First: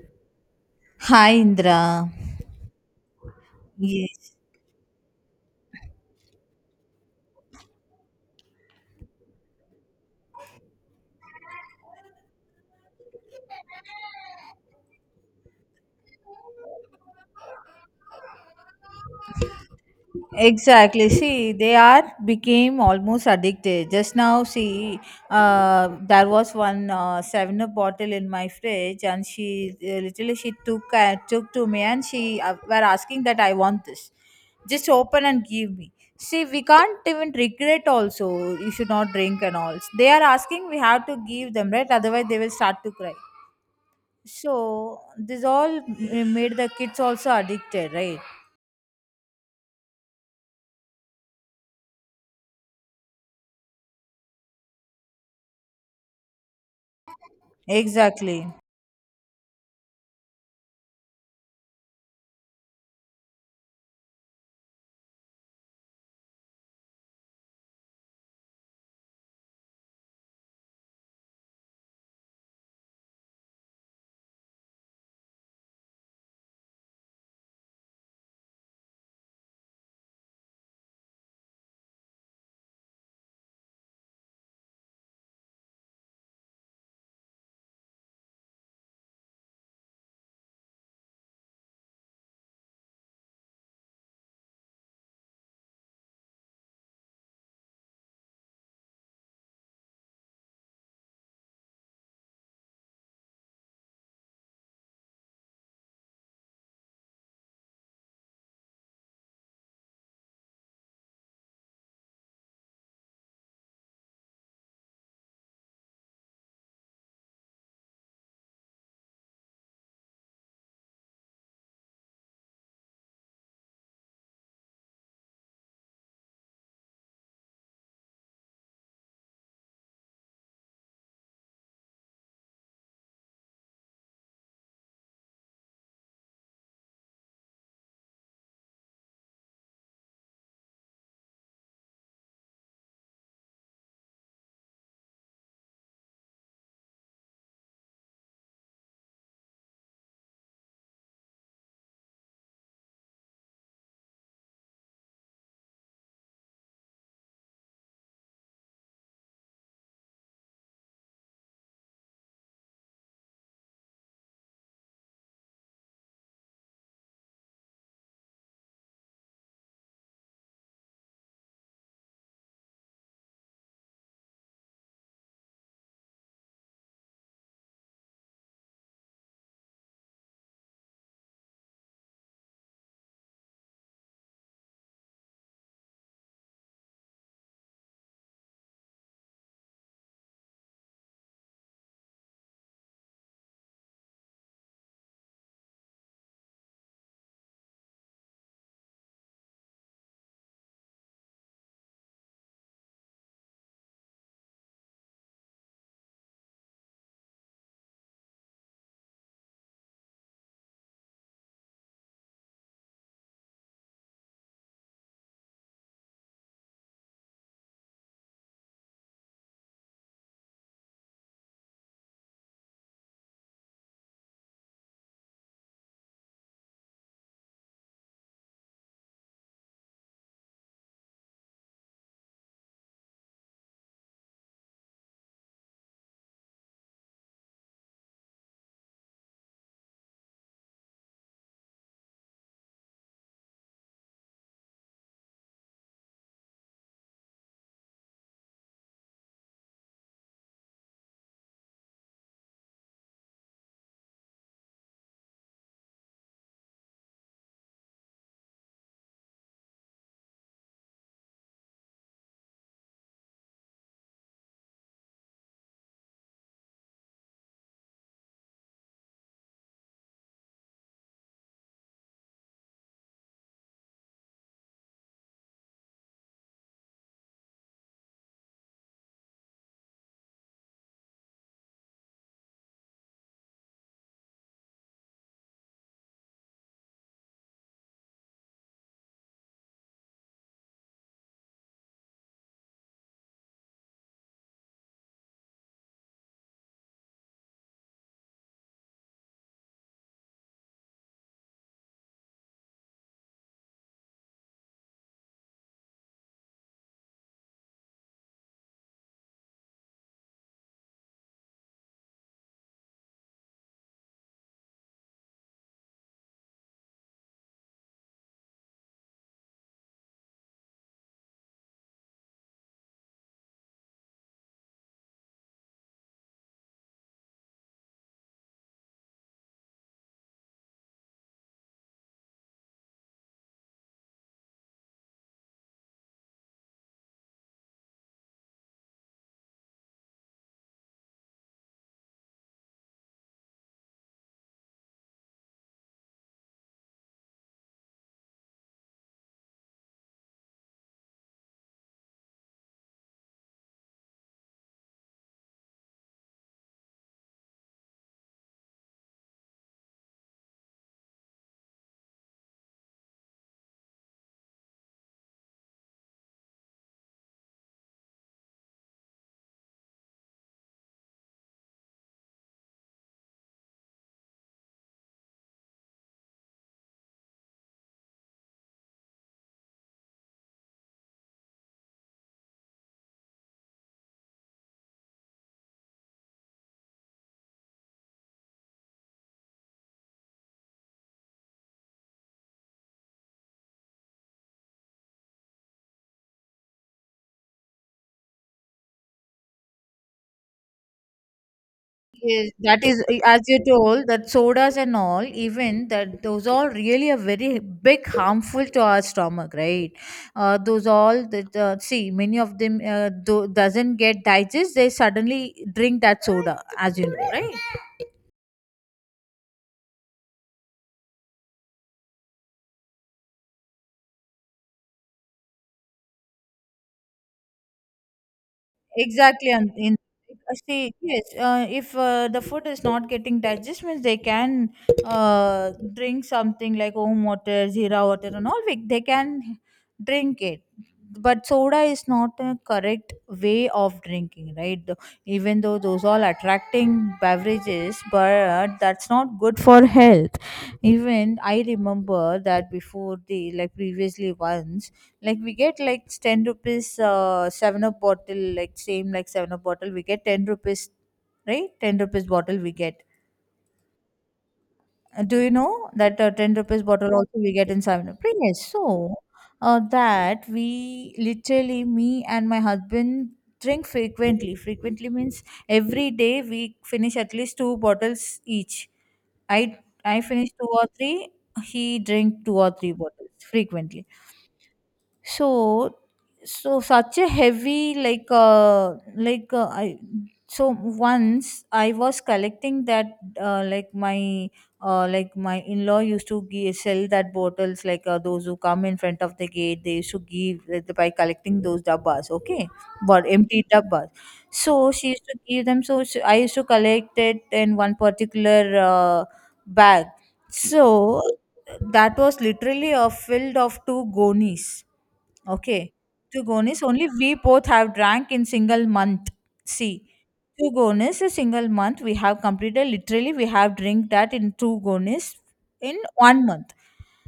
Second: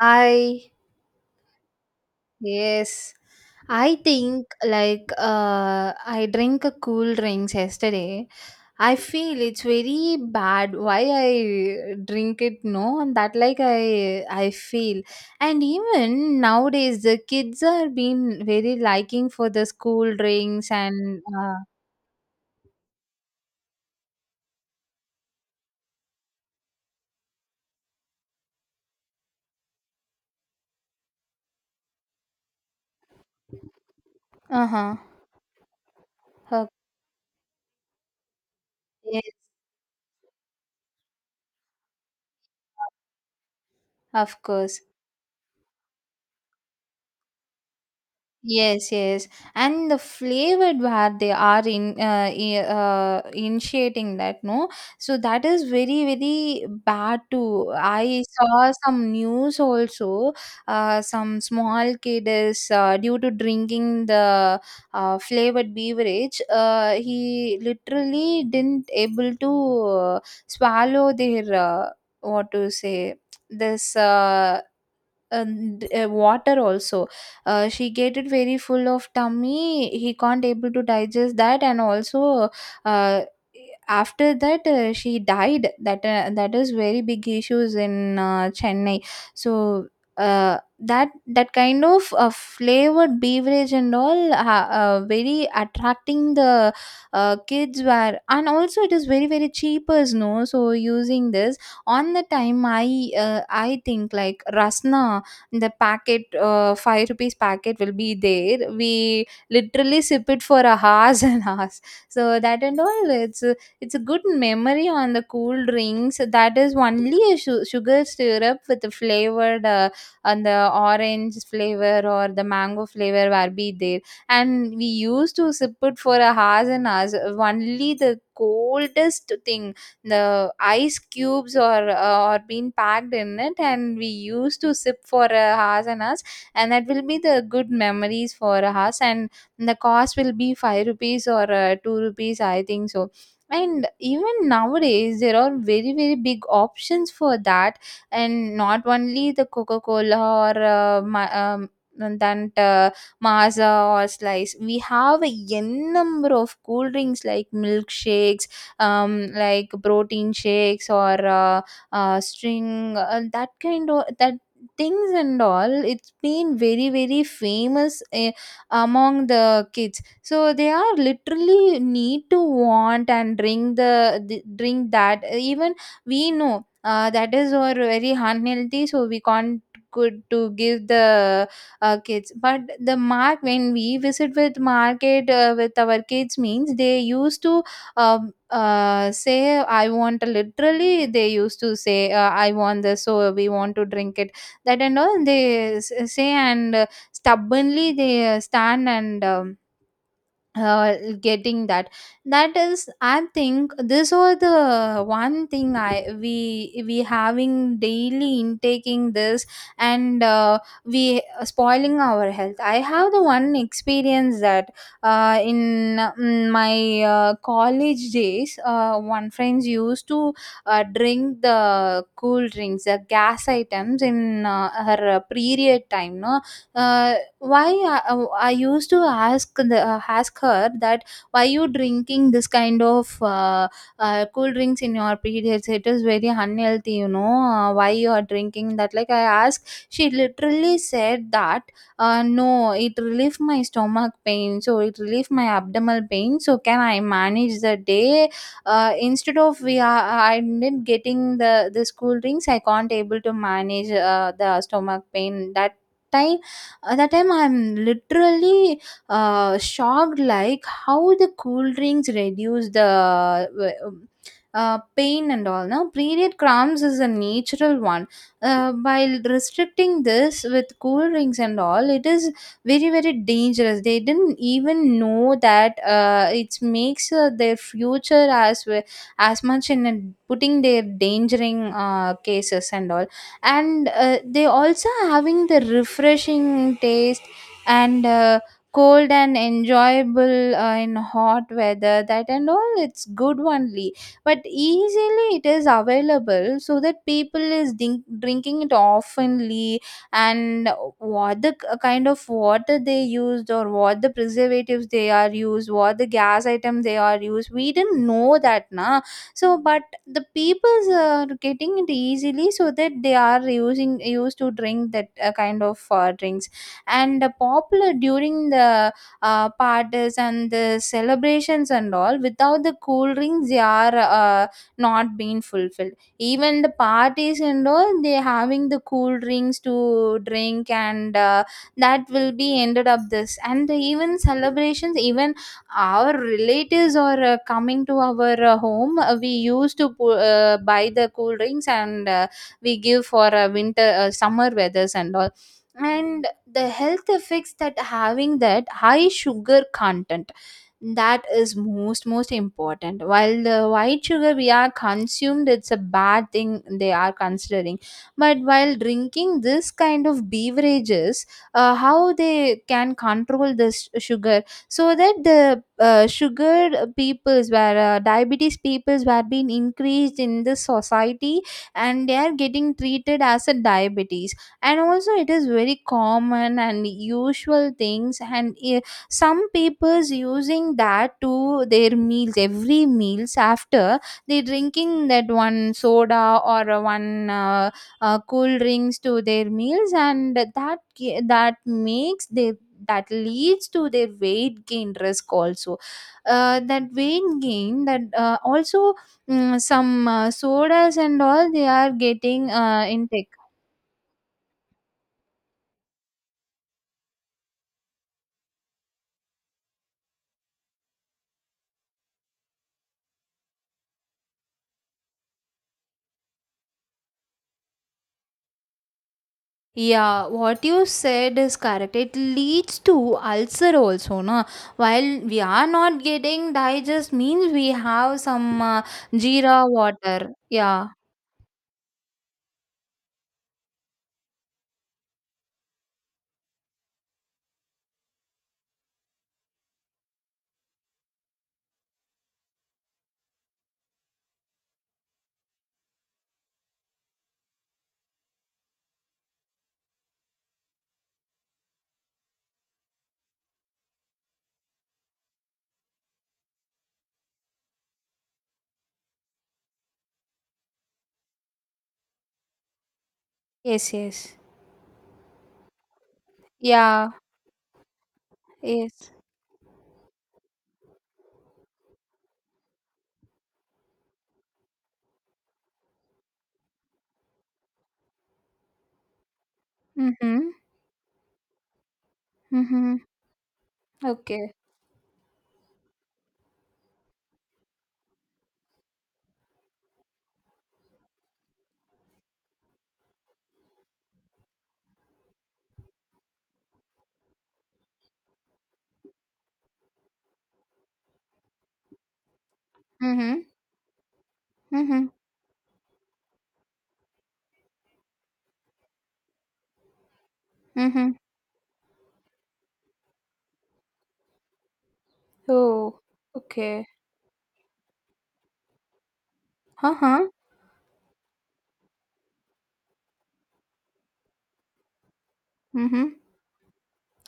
I Hi, Indra. yes. I Yes, think like I drink a cool drinks yesterday. I feel it's very bad why I drink it no and that like I feel and even nowadays the kids are being very liking for the school drinks exactly. and See, they are became almost addicted. Just now, see, there was one seven up bottle in my fridge, and she literally she took to me, and she were asking that I want this. Just uh-huh. open and give me. See, we Okay. can't even regret. Also, you should not Yes, drink and all. They are asking. We have to give them, right? Otherwise, they will start to cry. of course. So this all made the kids also addicted, right? Yes, yes, and the flavored where they are in initiating that no, so that is very very bad too. I Exactly. saw some news also, some small kid is due to drinking the flavored beverage, he literally didn't able to uh, swallow their what to say this. And water also, she get it very full of tummy, he can't able to digest that, and also, uh, after that she died. That that is very big issues in chennai. So that kind of flavored beverage and all, very attracting the kids were, and also it is very very cheap as no, so using this on the time, I think like rasna, the packet 5 rupees packet will be there, we literally sip it for a hours and hours. So that and all, it's a good memory on the cool drinks. That is only a sugar syrup with the flavored, and the orange flavor or the mango flavor will be there, and we used to sip it for a hours and hours, only the coldest thing, the ice cubes or being packed in it, and we used to sip for hours and hours, and that will be the good memories for us. And the cost will be 5 rupees or 2 rupees I think so. And even nowadays there are very very big options for that, and not only the coca cola or ma- that maza or slice. We have a n number of cool drinks like milkshakes, like protein shakes or string, that kind of that things and all. It's been very very famous among the kids, so they are literally need to want and drink the drink. That even we know, that is our very unhealthy, so we can't good to give the kids. But the mark when we visit with market with our kids means, they used to um, say I want a, literally they used to say, I want this, so we want to drink it. That and all they say, and stubbornly they stand and uh, getting that. That is I think this was the one thing I we we having daily intaking this, and we spoiling our health. I have the one experience that, uh, in my college days, one friends used to drink the cool drinks, the gas items in her period time no. uh, I used to ask the, ask her that, why you drinking this kind of cool drinks in your periods. It is very unhealthy you know, why you are drinking that, like I asked. She literally said that, no, it relieved my stomach pain, so it relieved my abdominal pain, so can I manage the day. Instead of we are, I didn't getting the this cool drinks, I can't able to manage the stomach pain that time. At that time, I'm literally shocked, like how the cool drinks reduce the pain and all. Now, period cramps is a natural one. By restricting this with cool drinks and all, it is very very dangerous. They didn't even know that, it makes their future as well, as much in a, putting their dangering cases and all. And they also having the refreshing taste, and cold and enjoyable in hot weather, that and all it's good only, but easily it is available, so that people is drinking it oftenly. And what the kind of water they used, or what the preservatives they are used, what the gas item they are used, we didn't know that na. So but the peoples are getting it easily, so that they are using used to drink that kind of drinks. And popular during the parties and the celebrations and all, without the cool drinks they are not being fulfilled. Even the parties and all, they having the cool drinks to drink, and that will be ended up this. And even celebrations, even our relatives are coming to our home, we used to buy the cool drinks, and we give for winter, summer weathers and all. And the health effects, that having that high sugar content, that is most most important, while the white sugar we are consumed, it's a bad thing they are considering. But while drinking this kind of beverages, how they can control this sugar. So that the sugar peoples where diabetes peoples were being increased in this society, and they are getting treated as a diabetes. And also it is very common and usual things, and some peoples using that to their meals, every meals after they drinking that one soda or one cool drinks to their meals, and that that makes their, that leads to their weight gain risk also. That weight gain that some sodas and all, they are getting Yes, that is intake. as you told, that sodas and all, even that those all really are very big harmful to our stomach, right? Those all that see, many of them doesn't get digest. They suddenly drink that soda, as you know, right? Yeah, what you said is correct, it leads to ulcer also no. While we are not getting digest means, we have some, Exactly, jeera and in water, yeah. see, yes, if the food is not getting digest, means they can drink something like home water, zira water, and all. They can drink it, but soda is not a correct way of drinking, right? Even though those all attracting beverages, but that's not good for health. Even I remember that before, the like previously, once, like, we get like 10 rupees 7 up bottle, like same like 7 up bottle, we get 10 rupees, right? 10 rupees bottle we get. Yes, yes. Do you know that 10 rupees Yeah. bottle also we get in 7 up? Really? Yes. Yes. So that we literally, me and my husband drink Frequently means every day we finish at least two bottles each. I i finish Mm-hmm. two or three. He drink two or three Mhm. bottles frequently. Okay. So so such a heavy, like I so once I was collecting that, like my in-law used to sell that bottles, like those who come in front of the gate, they used to give, by collecting those dabbas. Okay, but Mhm. empty dabbas. So Mhm. she used to give them. So I used to collect it in one particular bag. Mhm. So that was literally a filled of two gonies. Okay. Oh, Two gonies okay. only we both have drank in single month. See, Uh-huh. two gonies a single month. We have completed. Literally, we have drink that in two gonies in Mhm. one month.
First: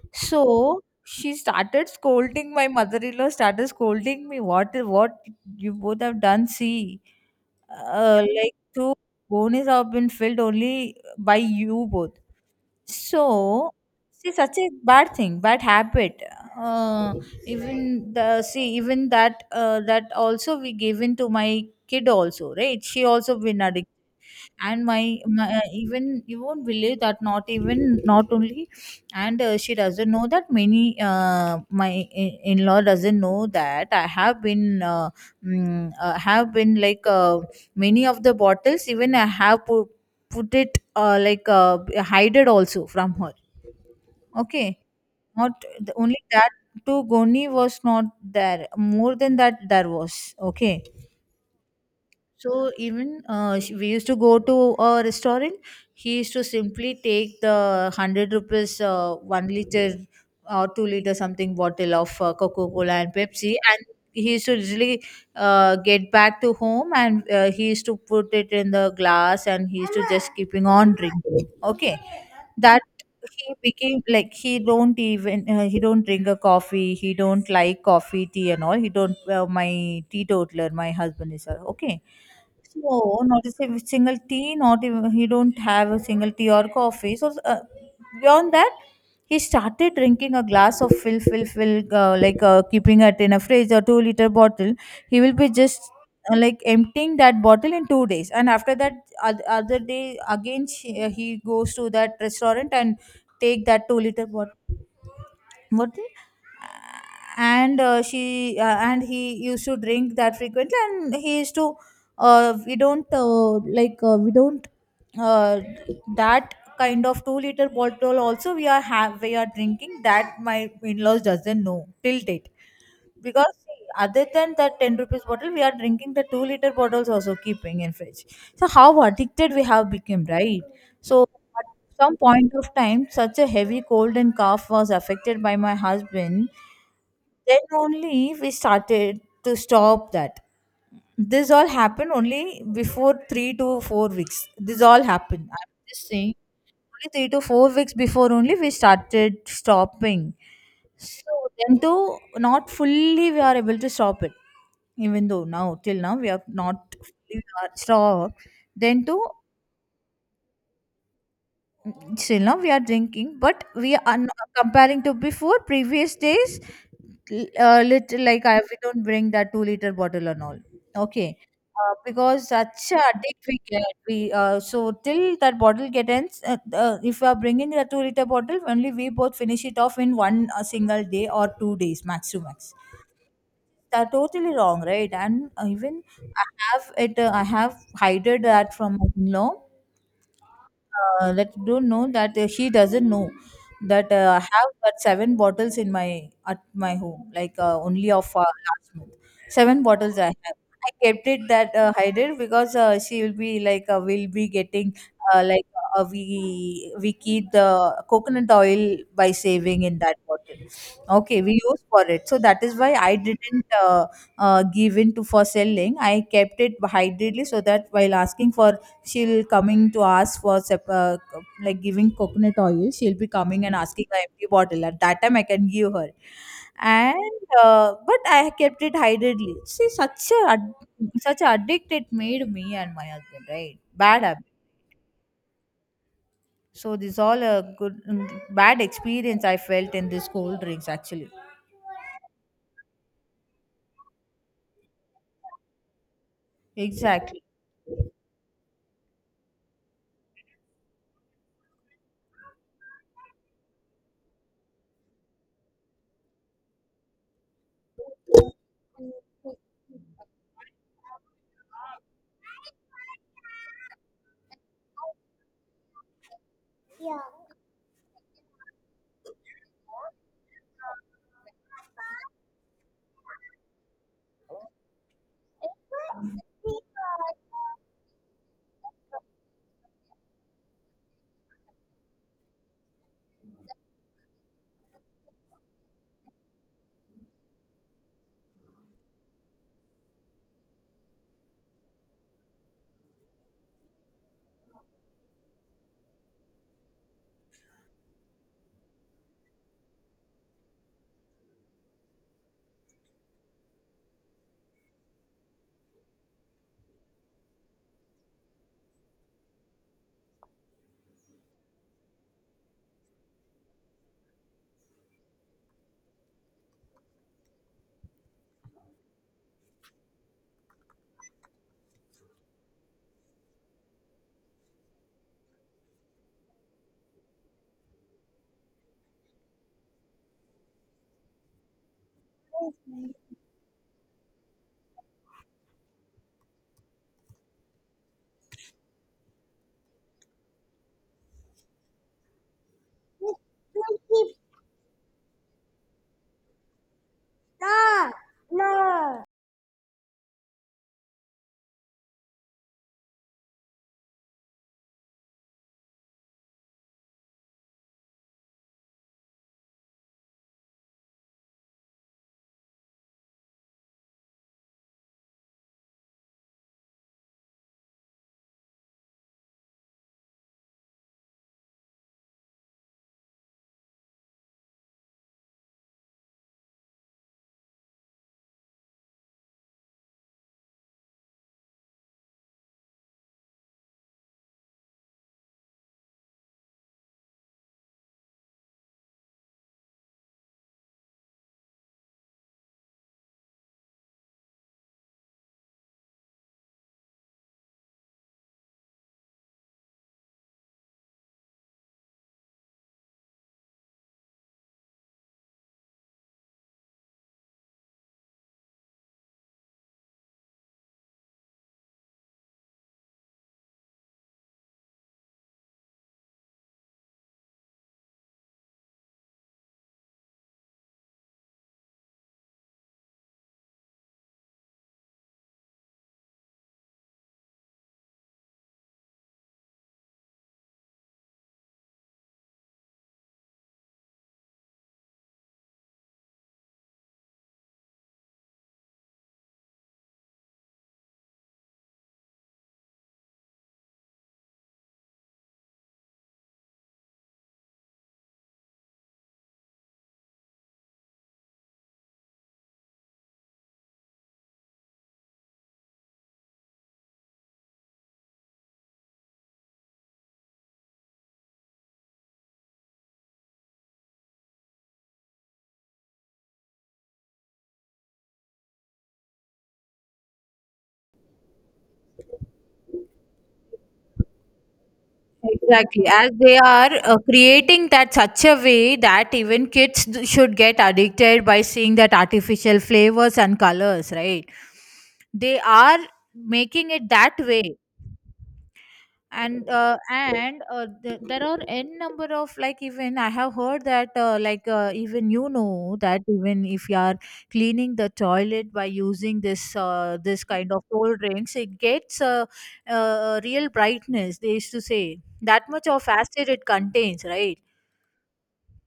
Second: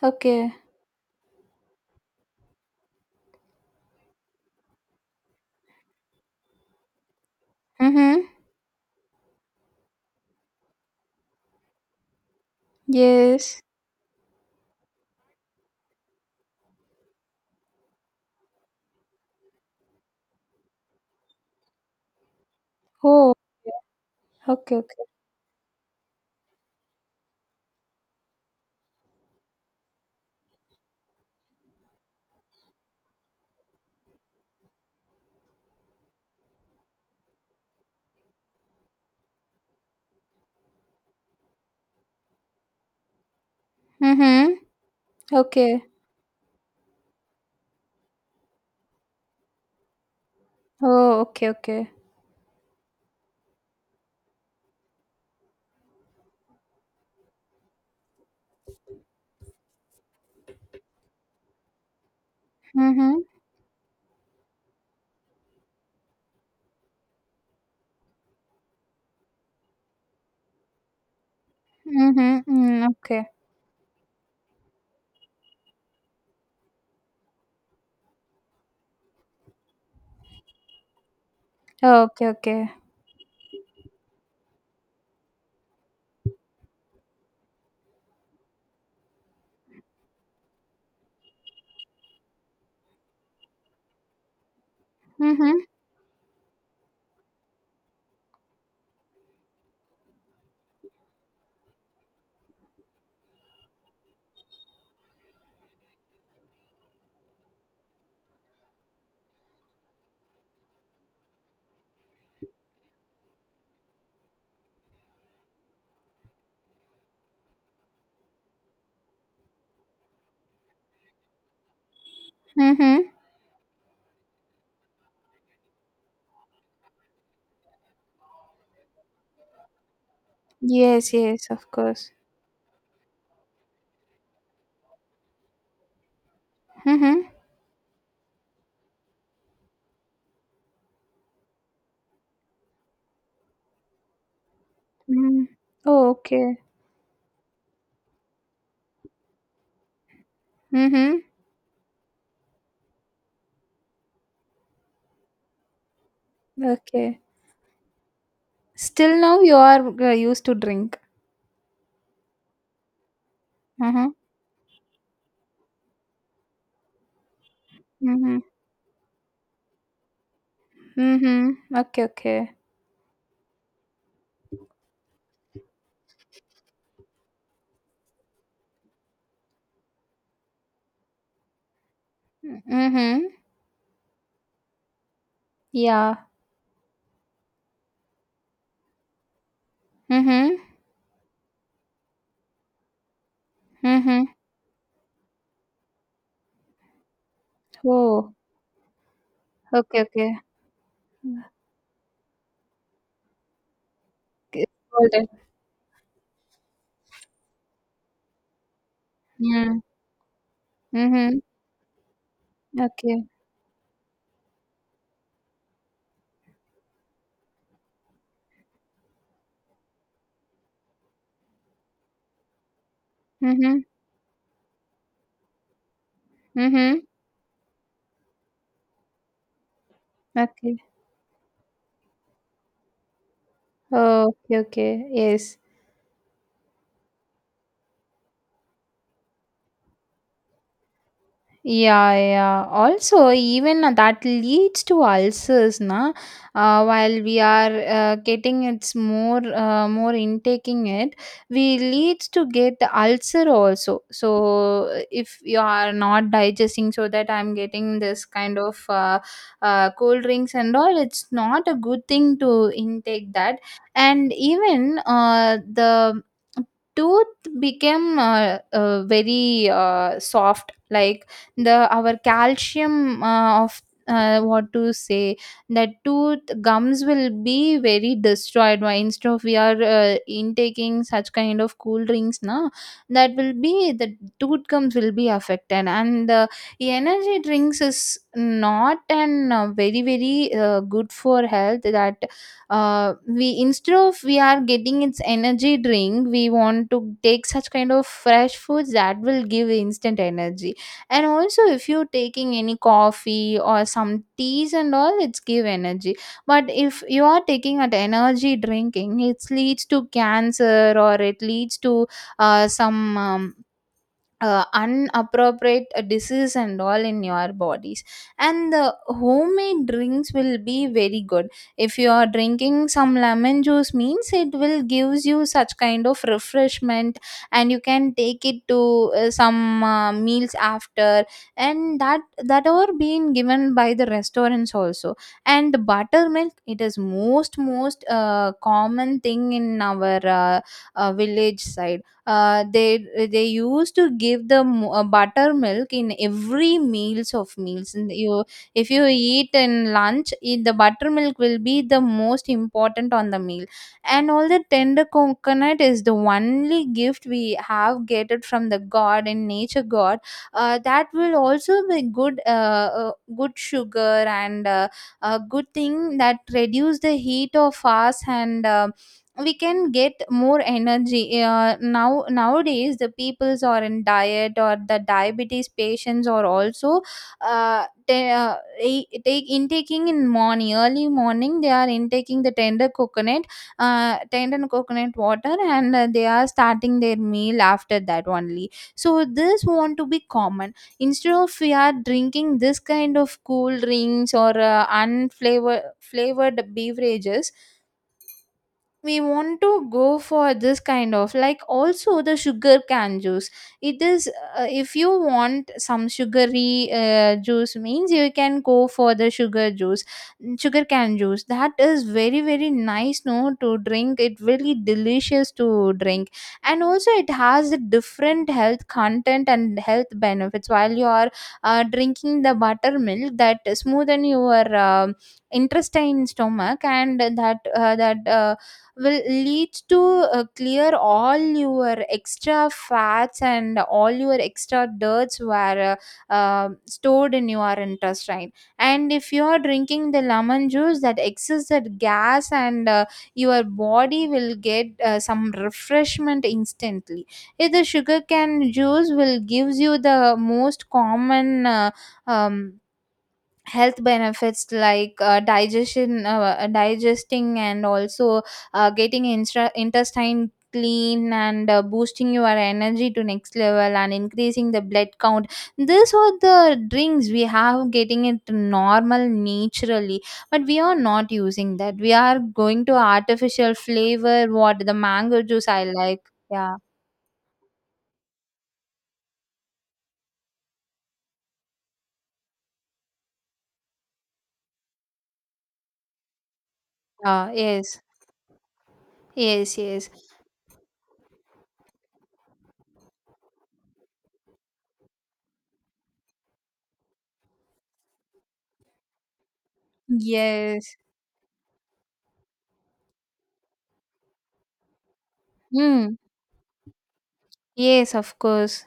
Okay. So she started scolding my mother-in-law. Started scolding me. What you both have done? See, Mhm. Like two gonies have been filled only by you both. Yes. So, see, such a bad thing, bad habit. Uh, even that also we given to my kid also, right? She Oh, also been addicted. okay, And okay. my even you won't believe that, not even, not only. And she doesn't know that many, in-law doesn't know that I have been, have been, like, many of the bottles, even I have put it, hide it also from her. Mhm. Okay. Not Okay. Only that to goni was not there, more than that there was. Okay. Oh, okay, okay. So even, we used to go to a restaurant. He used to simply take the 100 rupees, 1 liter or 2 liter something bottle of Coca Cola and Mhm. Pepsi, and he used to usually, get back to home, and he used to put it in the glass and he used to just keeping on drinking. Okay, Mhm. Mm, that okay. he became like, he don't even, he don't drink a coffee. He don't like coffee, tea, and all. He don't. My teetotaler, my husband is a. Okay, Oh, okay, okay. no, not a single tea, not even he don't have a single tea or coffee. So, beyond that, he started drinking a glass of, like, keeping it in a fridge or 2 liter bottle. He will be Mhm. just, like emptying that bottle in 2 days, and after that, other day again, he goes to that restaurant and take that 2 liter bottle. What? And she and he used to drink that frequently and he used to, we don't like we don't uh, that kind of 2-liter bottle also we are have we are drinking that, my in-laws doesn't know till date, Mhm. because see, other than that 10 rupees bottle, we are drinking the 2-liter bottles also, keeping in fridge. So how addicted we have become, right? Yes, So yes, of at course. some point of time, such a heavy cold and cough was affected by my husband. Mhm. Then only we started to stop that. This all happened only before 3 to 4 weeks. This all happened. Mhm. I'm just Oh, saying okay. only 3 to 4 weeks before only we started stopping. Mhm. So then, though not fully we are able to stop it. Even though now, till now, we are not Okay. fully we are stopped. Then Still too, now you are used to drink. still now we are drinking, but we Mhm. are not comparing to before previous days. Little, Mhm. like, I, we don't bring that 2 liter bottle and all. Mhm. Okay. Okay, okay. Because such a addict we get, we so till that bottle get ends, if we are bringing the 2 liter bottle, only we both finish it off in one single day or 2 days, max to max. Mhm. That totally wrong, right? And even Yeah. I have hided that from my in-law. Mhm. Let don't know that, she doesn't know that, Mhm. I have got 7 bottles in my, at my home, like, only of Oh, last month. Seven okay, bottles I okay. have. I kept it that, hidden, because she will be like, will be Okay, getting, got it. uh, like we keep the coconut oil by Mm. saving in that bottle. Mhm. Okay, we use for it. So that is why I Okay. didn't, give in to for selling. I kept it hiddenly, so that while asking for, she'll coming to ask for, like giving coconut oil, she'll be coming and Mhm. asking an empty bottle, at that time I can give her. Mhm. And but I kept it hidedly. See, such a Okay. such a addict, it made me and my husband right, bad Oh, habit. okay, okay. Yes. So this all a good, bad experience I felt in this cold drinks, actually. Yeah, yeah. Also, even that leads to ulcers, na. While we Exactly. are getting it's more, more intaking it, we leads to get ulcer also. So if you are not digesting, so that I'm getting this kind of cold drinks and all, it's not a good thing to intake that. And even the tooth became very soft, like the our calcium of what to say, that tooth gums will be very destroyed, why instead of we are intaking such kind of cool drinks now, that will be the tooth gums will be affected. And the energy drinks is not an very very good for health. That we, instead of we are getting its energy drink, we want to take such kind of fresh foods that will give instant energy. And also if you're taking any coffee or some teas and all, it's give energy. But if you are taking an energy drinking, it leads to cancer, or it leads to some unappropriate disease and all in your bodies. And the homemade drinks will be very good. If you are drinking some lemon juice means, it will gives you such kind of refreshment, and you can take it to some meals after, and that that are being given by the restaurants also. And the buttermilk, it is most most common thing in our village side. uh, they they used to give the buttermilk in every meals of meals. And you, if you eat in lunch, the buttermilk will be the most important on the meal. And all the tender coconut is the only gift we have get it from the god and nature god. That will also be good, good sugar, and a good thing that reduce the heat of us, and we can get more energy. Now nowadays the peoples are in diet, or the diabetes patients are also, take intaking in morning, early morning they are intaking the tender coconut, tender coconut water, and they are starting their meal after that only. So this want to be common, instead of we are drinking this kind of cool drinks, or unflavor flavored beverages, we want to go for this kind of, like also the sugar cane juice. It is, if you want some sugary juice means, you can go for the sugar juice. Mm, sugar cane juice, that is very very nice no to drink, it really delicious to drink. And also it has a different health content and health benefits while You are drinking the buttermilk that smoothen your intestine stomach and that will lead to clear all your extra fats and all your extra dirts were stored in your intestine. And if you are drinking the lemon juice that excess that gas and your body will get some refreshment instantly. If the sugar cane juice will gives you the most common um, health benefits like digestion, digesting, and also getting intestine clean and boosting your energy to next level and increasing the blood count. These are the drinks we have getting it normal naturally, but we are not using that. We are going to artificial flavor what the mango juice I Exactly, like. as they Yeah. are creating that such a way that even kids should get addicted by seeing that artificial flavors and colors, right? They are making it that way. Yes, and yes, uh, yes, and uh, th- there are n number of, like, even I have heard that, even you know that, even if you are cleaning the toilet by using this, this kind of yes. cold drinks, it gets a, real brightness. They used to say that much of Mm. acid it contains, right? Yes, of course.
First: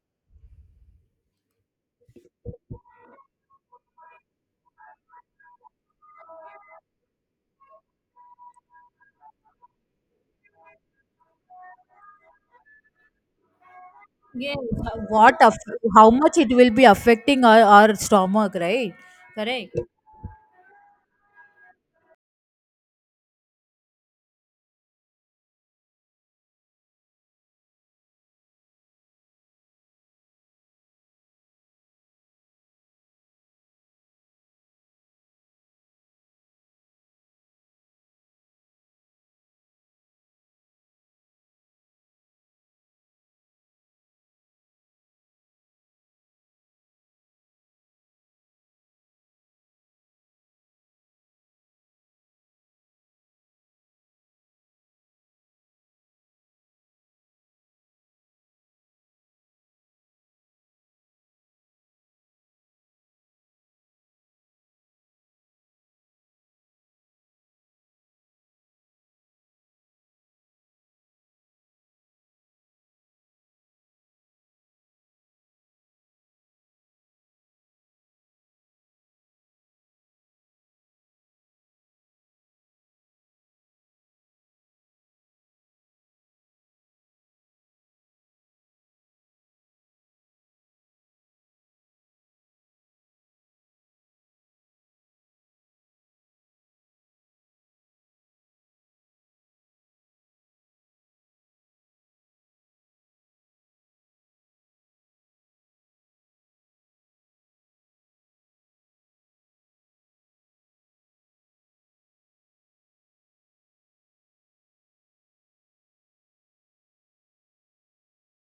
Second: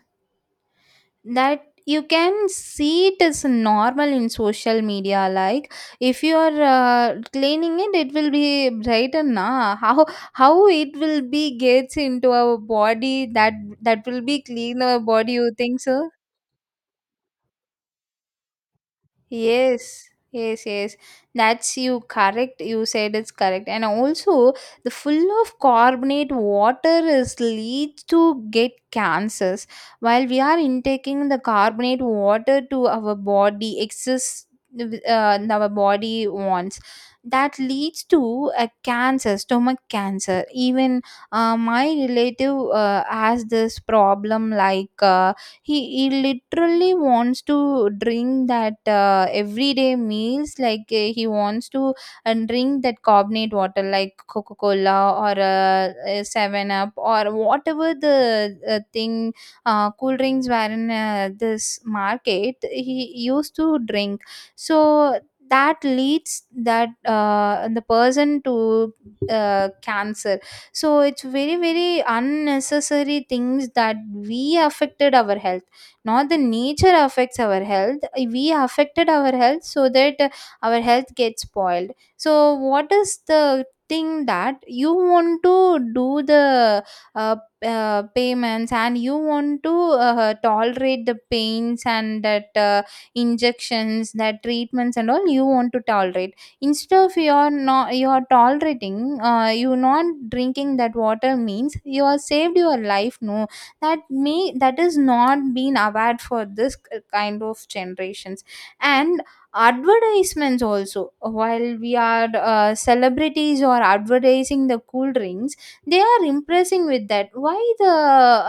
That you can see it is normal in social media like. If you are cleaning it, it will be brighter na. How it will be gets into our body that that will be Yes. clean our body, you think How so? much it will be affecting our stomach, right? Correct. Yes, yes, yes. That's you correct. You said it's correct. And also, the full of carbonate water is leads to get cancers. While we are intaking the carbonate water to our body, excess our body wants, that leads to a cancer, stomach cancer even. My relative has this problem like, uh, he literally wants to drink that everyday meals. Like he wants to drink that carbonate water like Coca Cola or 7 up or whatever the thing, cool drinks were in this market he used to drink. So that leads that the person to cancer. So it's very very unnecessary things that we affected our health, not the nature affects our health. We affected our health, so that our health gets spoiled. So what is the thing that you want to do the uh, payments, and you want to tolerate the pains and that injections, that treatments and all you want to tolerate. Instead of you're not, you're tolerating, you not drinking that water means you are saved your life no. That may, that is not being aware for this kind of generations. And advertisements also, while we are celebrities or advertising the cool drinks, they are impressing with that. Why the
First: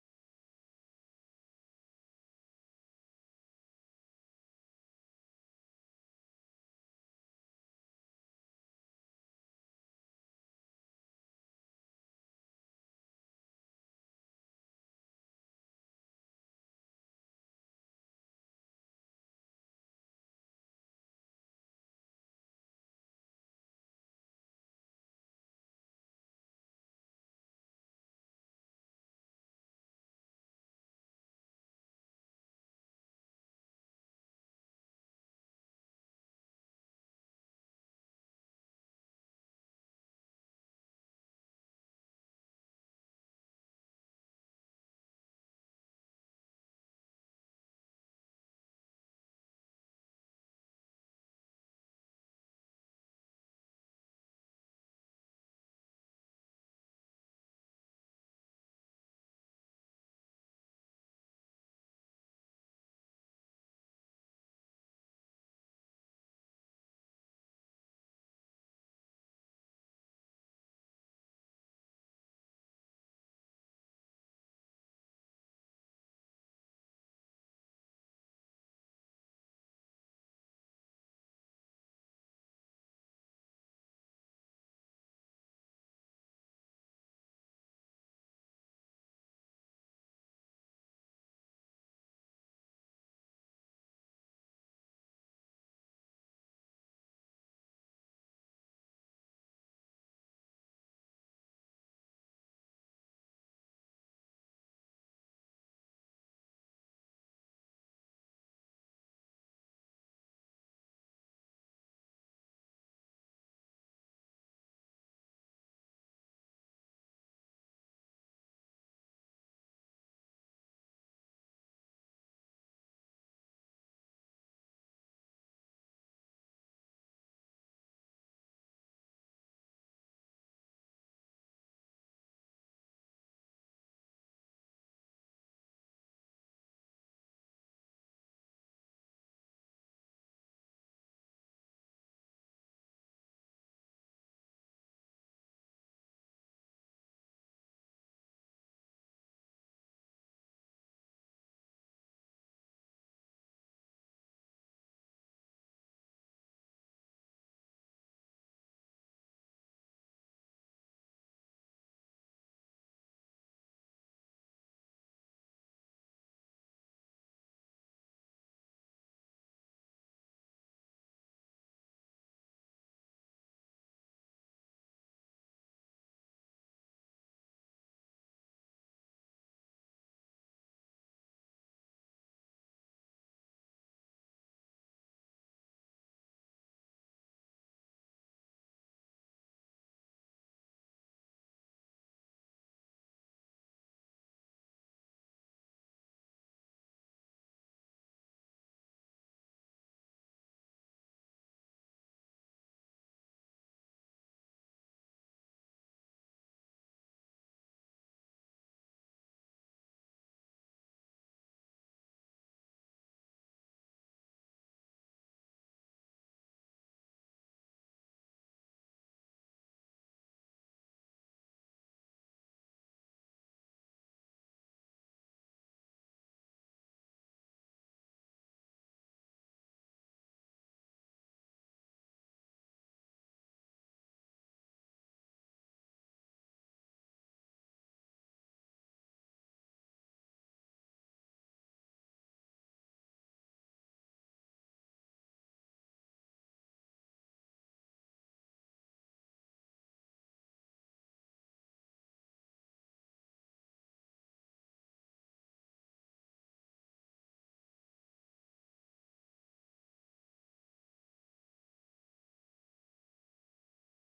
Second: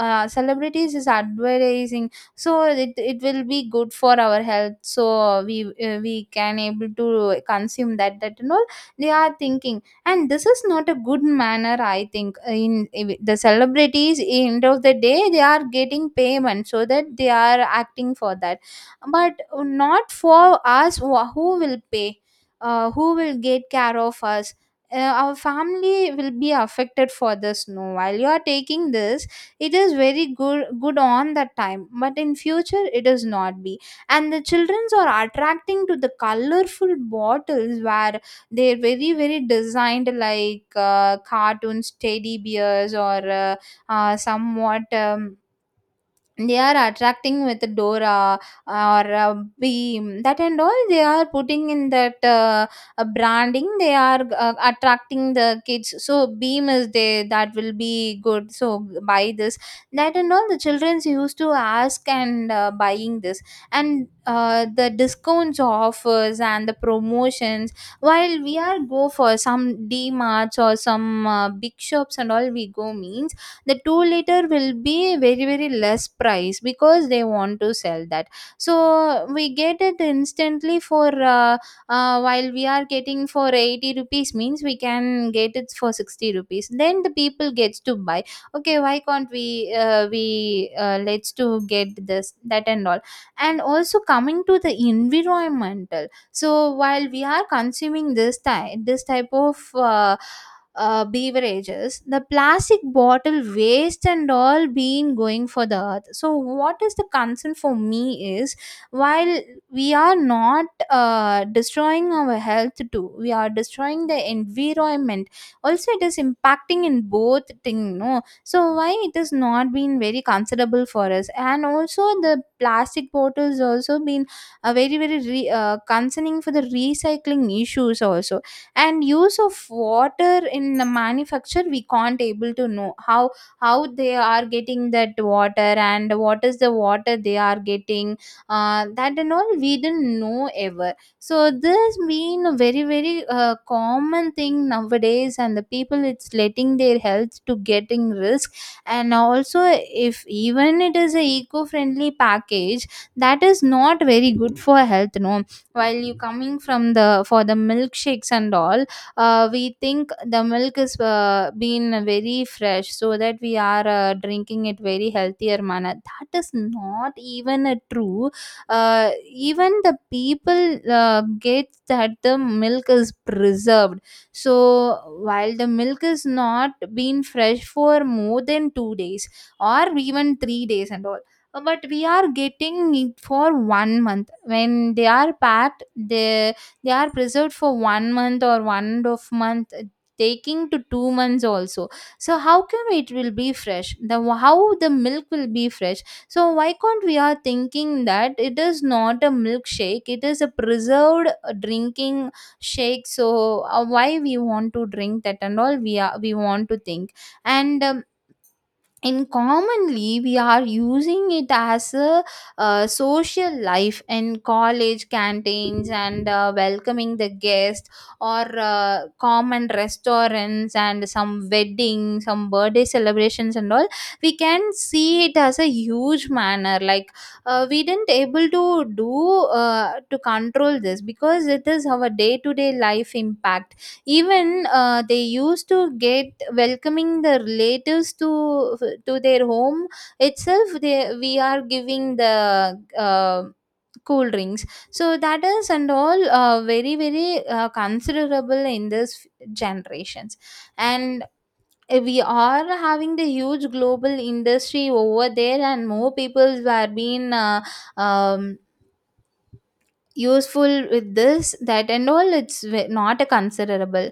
celebrities is advertising, so it will be good for our health, so we can able to consume that, that and all, they are thinking. And this is not a good manner I think. In the celebrities end of the day, they are getting payment, so that they are acting for that. But not for us, who will pay, who will get care of us? Our family will be affected for this no, while you are taking this. It is very good good on that time, but in future it is not be. And the childrens are attracting to the colorful bottles where they're very very designed like cartoons, teddy bears, or somewhat they are attracting with Dora or beam, that and all they are putting in that branding. They are attracting the kids, so beam is there, that will be good, so buy this, that and all the childrens used to ask and buying this. And the discounts, offers, and the promotions. While we are go for some D Marts or some big shops and all we go means, the 2-liter will be very very less price because they want to sell that. So we get it instantly for uh, while we are getting for 80 rupees means, we can get it for 60 rupees, then the people gets to buy. Okay, why can't we uh, we let's to get this, that and all. And also coming to the environmental. So while we are consuming this type, this type of beverages, the plastic bottle waste and all being going for the earth. So what is the concern for me is, while we are not destroying our health too, we are destroying the environment also. It is impacting in both thing no, so why it is not been very considerable for us? And also the plastic bottles also been uh, concerning for the recycling issues also. And use of water in the manufacture, we can't able to know how they are getting that water and what is the water they are getting, that and all we didn't know ever. So this being a very very common thing nowadays, and the people it's letting their health to getting risk. And also, if even it is a eco-friendly package, that is not very good for health no. While you coming from the for the milkshakes and all, we think the milk is been very fresh, so that we are drinking it very healthier manner, that is not even a true. Even the people get that the milk is preserved. So while the milk is not been fresh for more than 2 days or even 3 days and all, but we are getting it for 1 month. When they are packed, they they are preserved for 1 month or 1.5 months, taking to 2 months also. So how come it will be fresh, the how the milk will be fresh? So why can't we are thinking that it is not a milkshake, it is a preserved drinking shake. So why we want to drink that and all, we are we want to think. And in commonly we are using it as a social life in college canteens and welcoming the guest or common restaurants and some wedding, some birthday celebrations and all, we can see it as a huge manner. Like we didn't able to do to control this because it is our day to day life impact. Even they used to get welcoming the relatives to their home itself. They we are giving the cool drinks. So that is and all very very considerable in this generations. And we are having the huge global industry over there, and more people were being um, useful with this, that and all it's not a considerable.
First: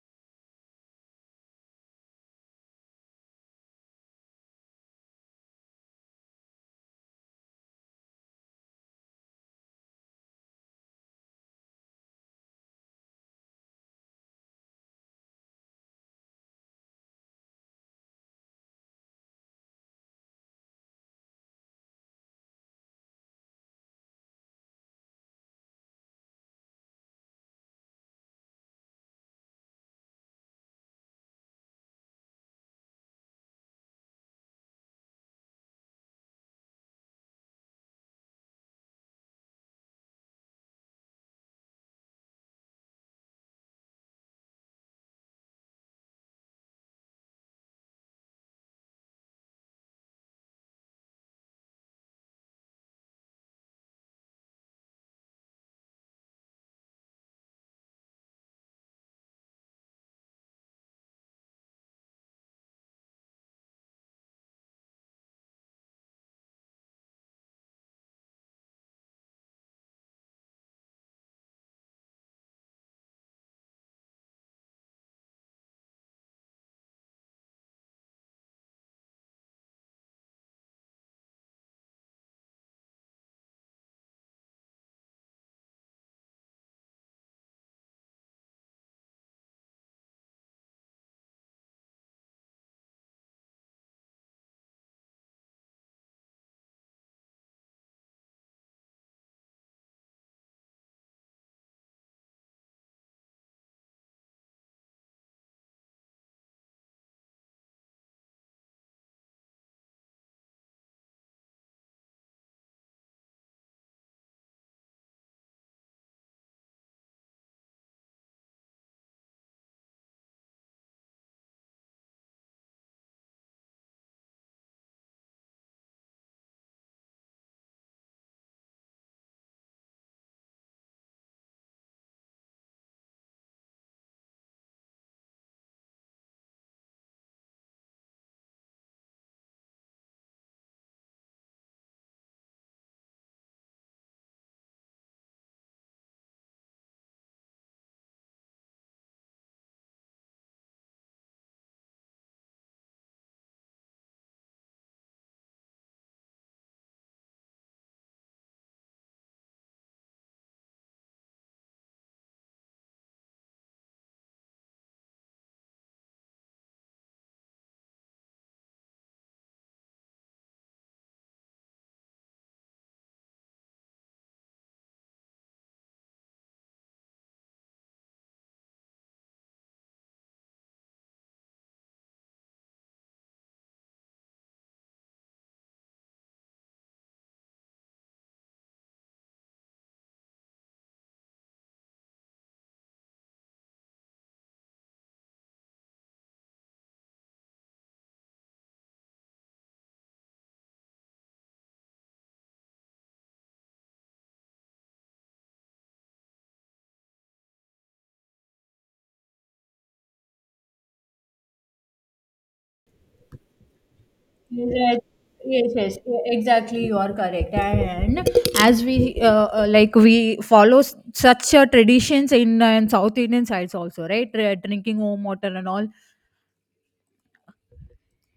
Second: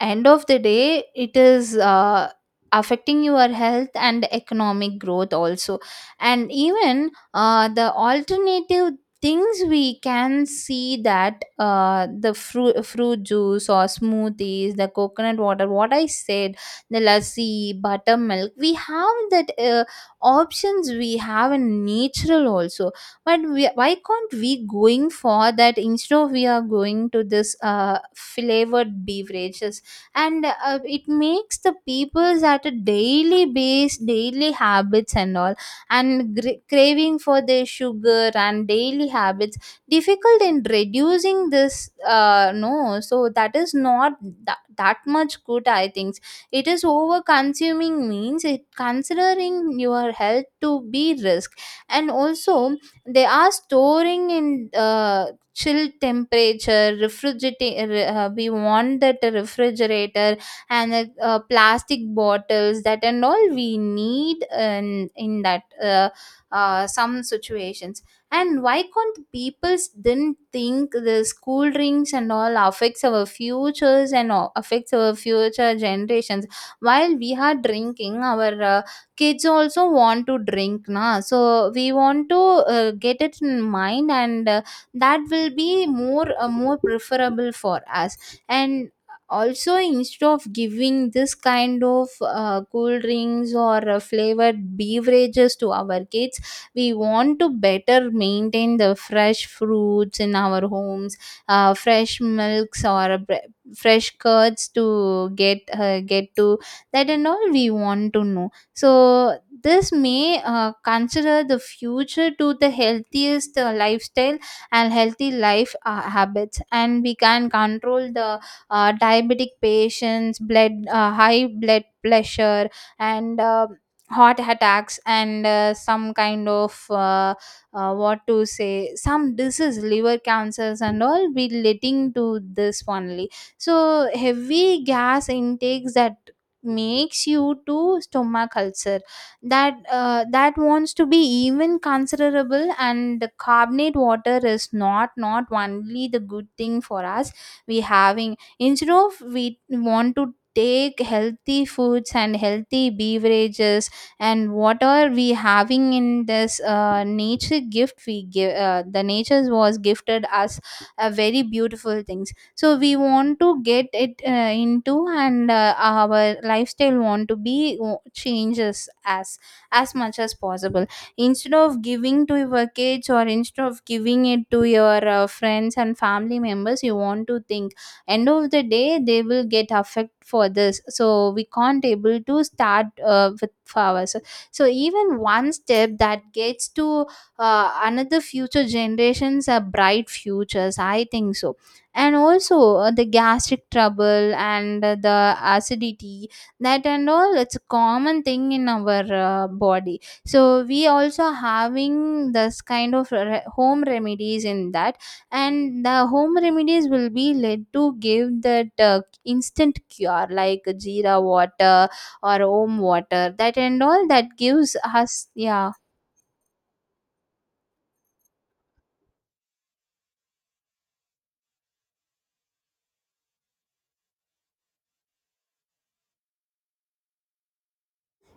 End of the day it is affecting your health and economic growth also. And even the alternative things we can see, that uh, the fruit juice or smoothies, the coconut water what I said, the lassi, buttermilk we have, that options we have in natural also. But why can't we going for that, instead of we are going to this flavored beverages? And it makes the people's at a daily base daily habits and all, and craving for their sugar and daily habits, difficult in reducing this no. So that is not that much good I think. It is over consuming means it considering your health to be risk. And also, they are storing in chill temperature, refrigerator. We want that a refrigerator, and plastic bottles, that and all we need in that some situations. And why can't people didn't think this cool drinks and all affects our futures and all affects our future generations? While we are drinking, our kids also want to drink na. So we want to get it in mind, and that will be more, more preferable for us. And also, instead of giving this kind of cool drinks or flavored beverages to our kids, we want to better maintain the fresh fruits in our homes, fresh milks, or fresh curds to get, get to that and all we want to know. So this may consider the future to the healthiest lifestyle and healthy life habits. And we can control the diabetic patients, blood, high blood pressure, and heart attacks, and some kind of what to say, some disease, liver cancers, and all be leading to this only. So heavy gas intakes that makes you to stomach ulcer, that that wants to be even considerable. And the carbonate water is not only the good thing for us. We having, instead of, we want to take healthy foods and healthy beverages. And whatever we having in this nature gift, we give, the nature was gifted us a very beautiful things. So we want to get it into and our lifestyle want to be changes as much as possible. Instead of giving to your kids, or instead of giving it to your friends and family members, you want to think end of the day they will get affect for this. So we can't able to start with flowers. So even one step that gets to another future generations, a bright futures I think so. And also the gastric trouble and the acidity, that and all it's a common thing in our body. So we also having this kind of home remedies in that. And the home remedies will be led to give that instant cure, like jeera water or om water, that and all that gives Yes, us. Yeah. yes, yes, exactly. You are correct. And as we like, we follow such traditions in, in South Indian sides also, right? Drinking home water and all.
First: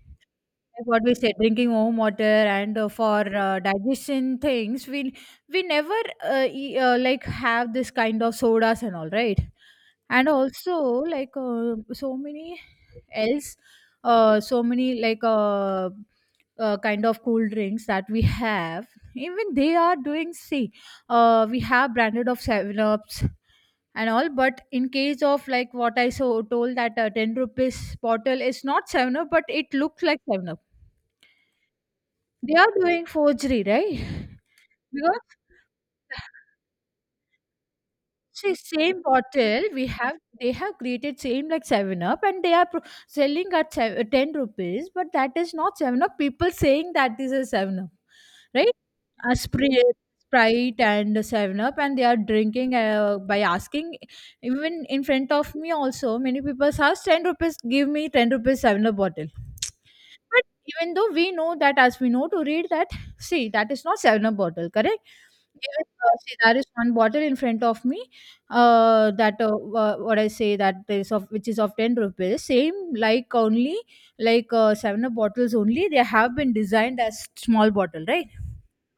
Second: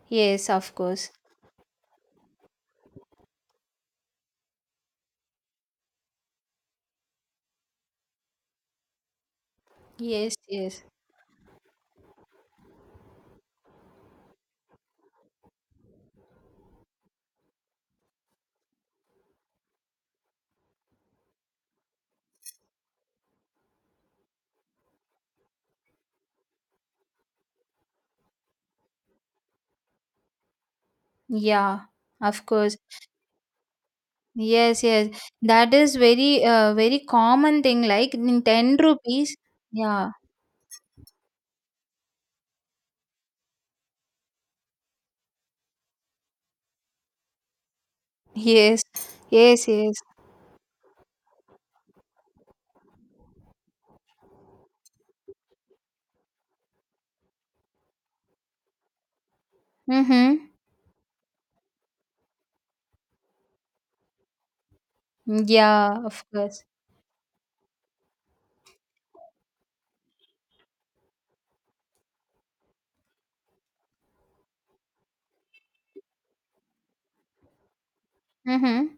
Yes, of Like what course. we said, drinking warm water, and for digestion things, we never, like, have this kind of sodas and all, right? And Yes, also, yes. like, so many else, so many like kind of cool drinks that we have. Even they are doing, see, we have branded of Seven Ups and all, but in case of, like what I so told that, ten rupees bottle is not Seven Up, but it looks like Seven Up, Yeah, of they are course. doing forgery, right? Yes, yes. Because, That is very very common thing like in see, 10 same rupees. bottle we Yeah. have, they have created same like Seven Up, and they are selling at ten rupees, but that is not Seven Up. People saying that this is Seven Up, right? Yes. A Yes, yes. Sprite, Sprite and Seven Up, and they are drinking, by asking. Even in front of me also, many people ask ten rupees. Give me ten rupees Seven Up bottle. But Mm-hmm. even though we know that, as we know to read that, see, that is not Seven Up bottle, correct? Even, Yeah, of see, there course. is one bottle in front of me. What I say, that is of, which is of ten rupees. Same like only, like, Seven Up bottles only. They have been designed as small bottle, right? Mm-hmm.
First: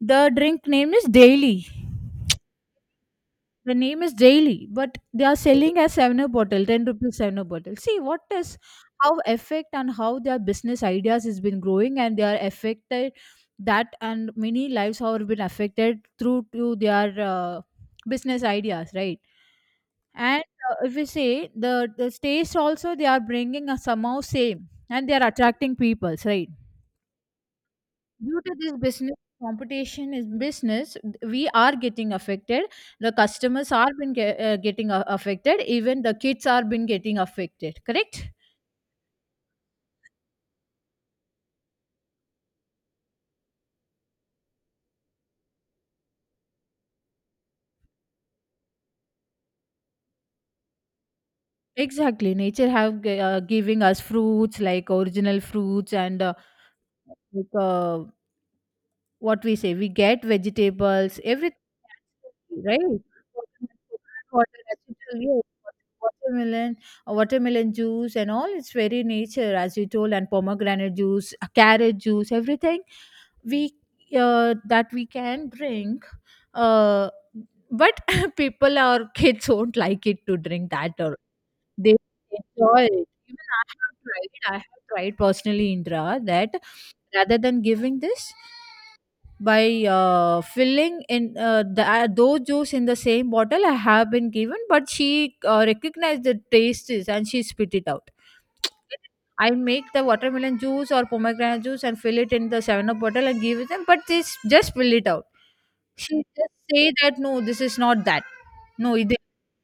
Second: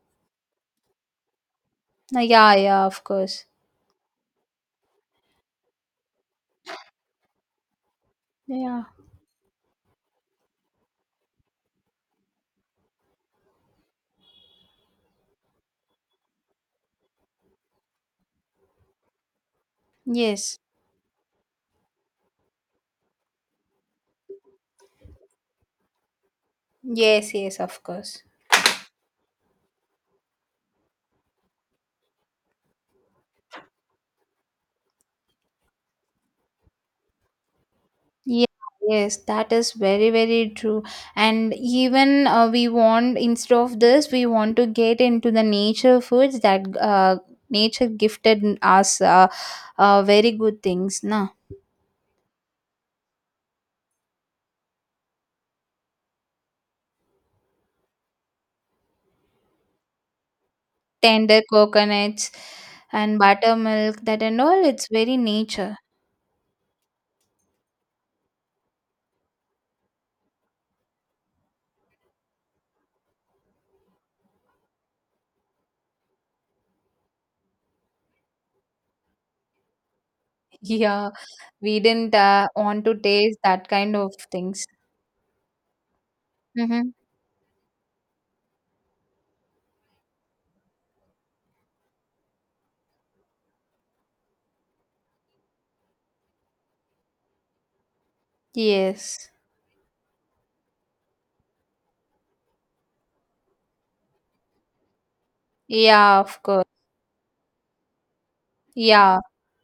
The drink name is Daily. Yeah, yeah, of course. The name is Daily, but they are selling as 7 up bottle, 10 rupees 7 up bottle. See, what is Yeah. how effect and how their business ideas has been growing, and they are affected that, and many lives have been affected through to their, business ideas, right? And Yes. If we say, the taste also they are bringing a somehow same, and they are attracting people, right? Yes, yes, of course. Due to this business competition is business, we are getting affected, the customers are been getting affected, even the kids are been getting affected. Correct. Yeah, yes, that is very, very true. And even we want, instead of this, we want to get into the nature foods that nature gifted us very good things, na? Exactly, nature have giving us fruits like original fruits, and like, what we say, we get vegetables, Tender coconuts everything, right? and buttermilk, that and Water, all. It's very acetyl, yes, nature. watermelon, watermelon juice and all, it's very nature, as you told. And pomegranate juice, carrot juice, everything, we, that we can drink. uh, but people or kids won't like it to drink that, Yeah, or we they didn't enjoy want to it. taste Even i that have kind of tried i things. have tried personally, Indra, that, Mm-hmm. rather than giving this by, filling in the those juice in the same bottle, I have been given, but she recognized the tastes and she spit it out. Yes. I make the watermelon juice or pomegranate juice and fill it in the seven up bottle and give it them, but this just spill it out. She Yeah, of just course. say that, no, this is not that, no, it is. Yeah.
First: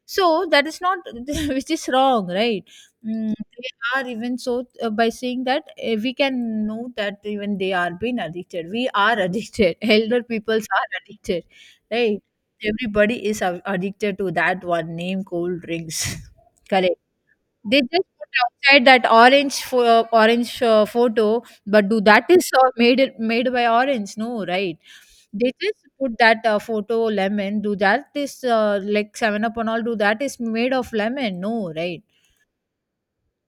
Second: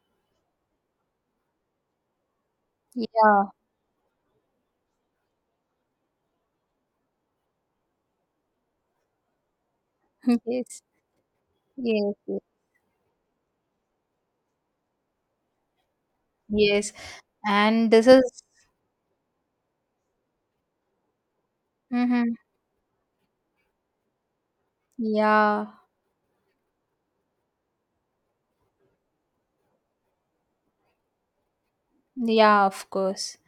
So that is not which is wrong, right? Yeah. They are even, so, by saying that, we can know that even they are being addicted, we are addicted. Elder peoples Yes. are addicted, Yes. right? Yes. Everybody is addicted to that one name, cold drinks. Yes. Correct. They And this just put is. outside that orange, orange photo, but do that Mm-hmm. is, made, it made by orange? No, right? They Yeah. just put that, photo lemon. Do that is, like Seven Up and all. Do that is made of lemon? No, right? Yeah, of course.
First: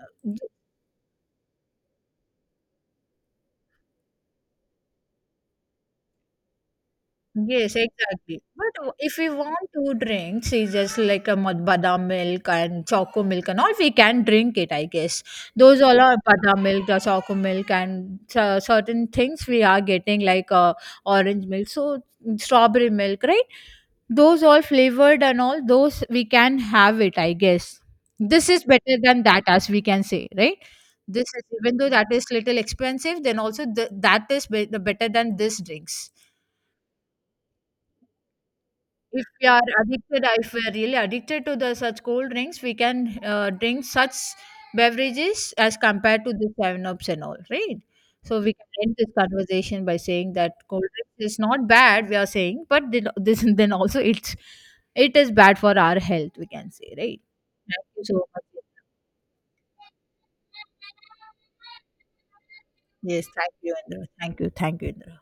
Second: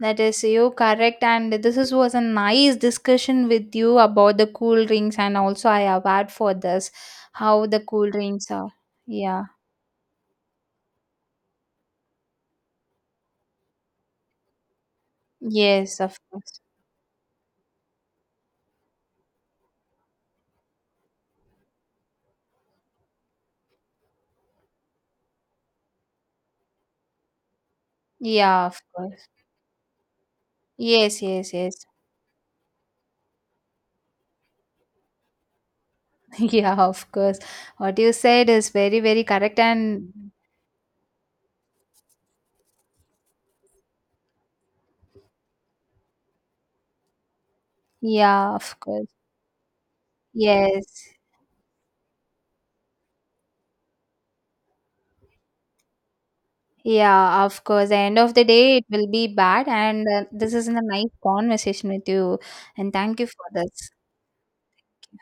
That is you correct, and this is, was a nice discussion with you about the cool drinks, and also I have had for this how Yes, the cool exactly. drinks are. But if we Yeah. want to drink, see, just like a badam milk and choco milk and all, we can drink it, I guess. Those Yes, all of are course. badam milk, the choco milk, and certain things we are getting, like, orange milk, so, strawberry milk, right? Those all flavored and all, those we can have it, I guess. This is Yeah, of better than course. that, as we can say, right? Yes, This is, yes, even yes. though that is little expensive, then also the better than this drinks. Yeah, of course. What you said is very, very If we correct, are addicted, and if we are really addicted to the such cold drinks, we can, drink such beverages, as compared to the seven ups and all, right? So we yeah, of can end course. this conversation by saying that cold Yes. drinks is not bad, we are saying, but then, this then also, it's, it is bad for our health, we can say, right? Yeah, of Thank course. The you end so of the much. day, it will be bad, and this is a nice conversation with you, and thank you Yes, for thank you, this. Indra. Thank you. Thank you, Indra.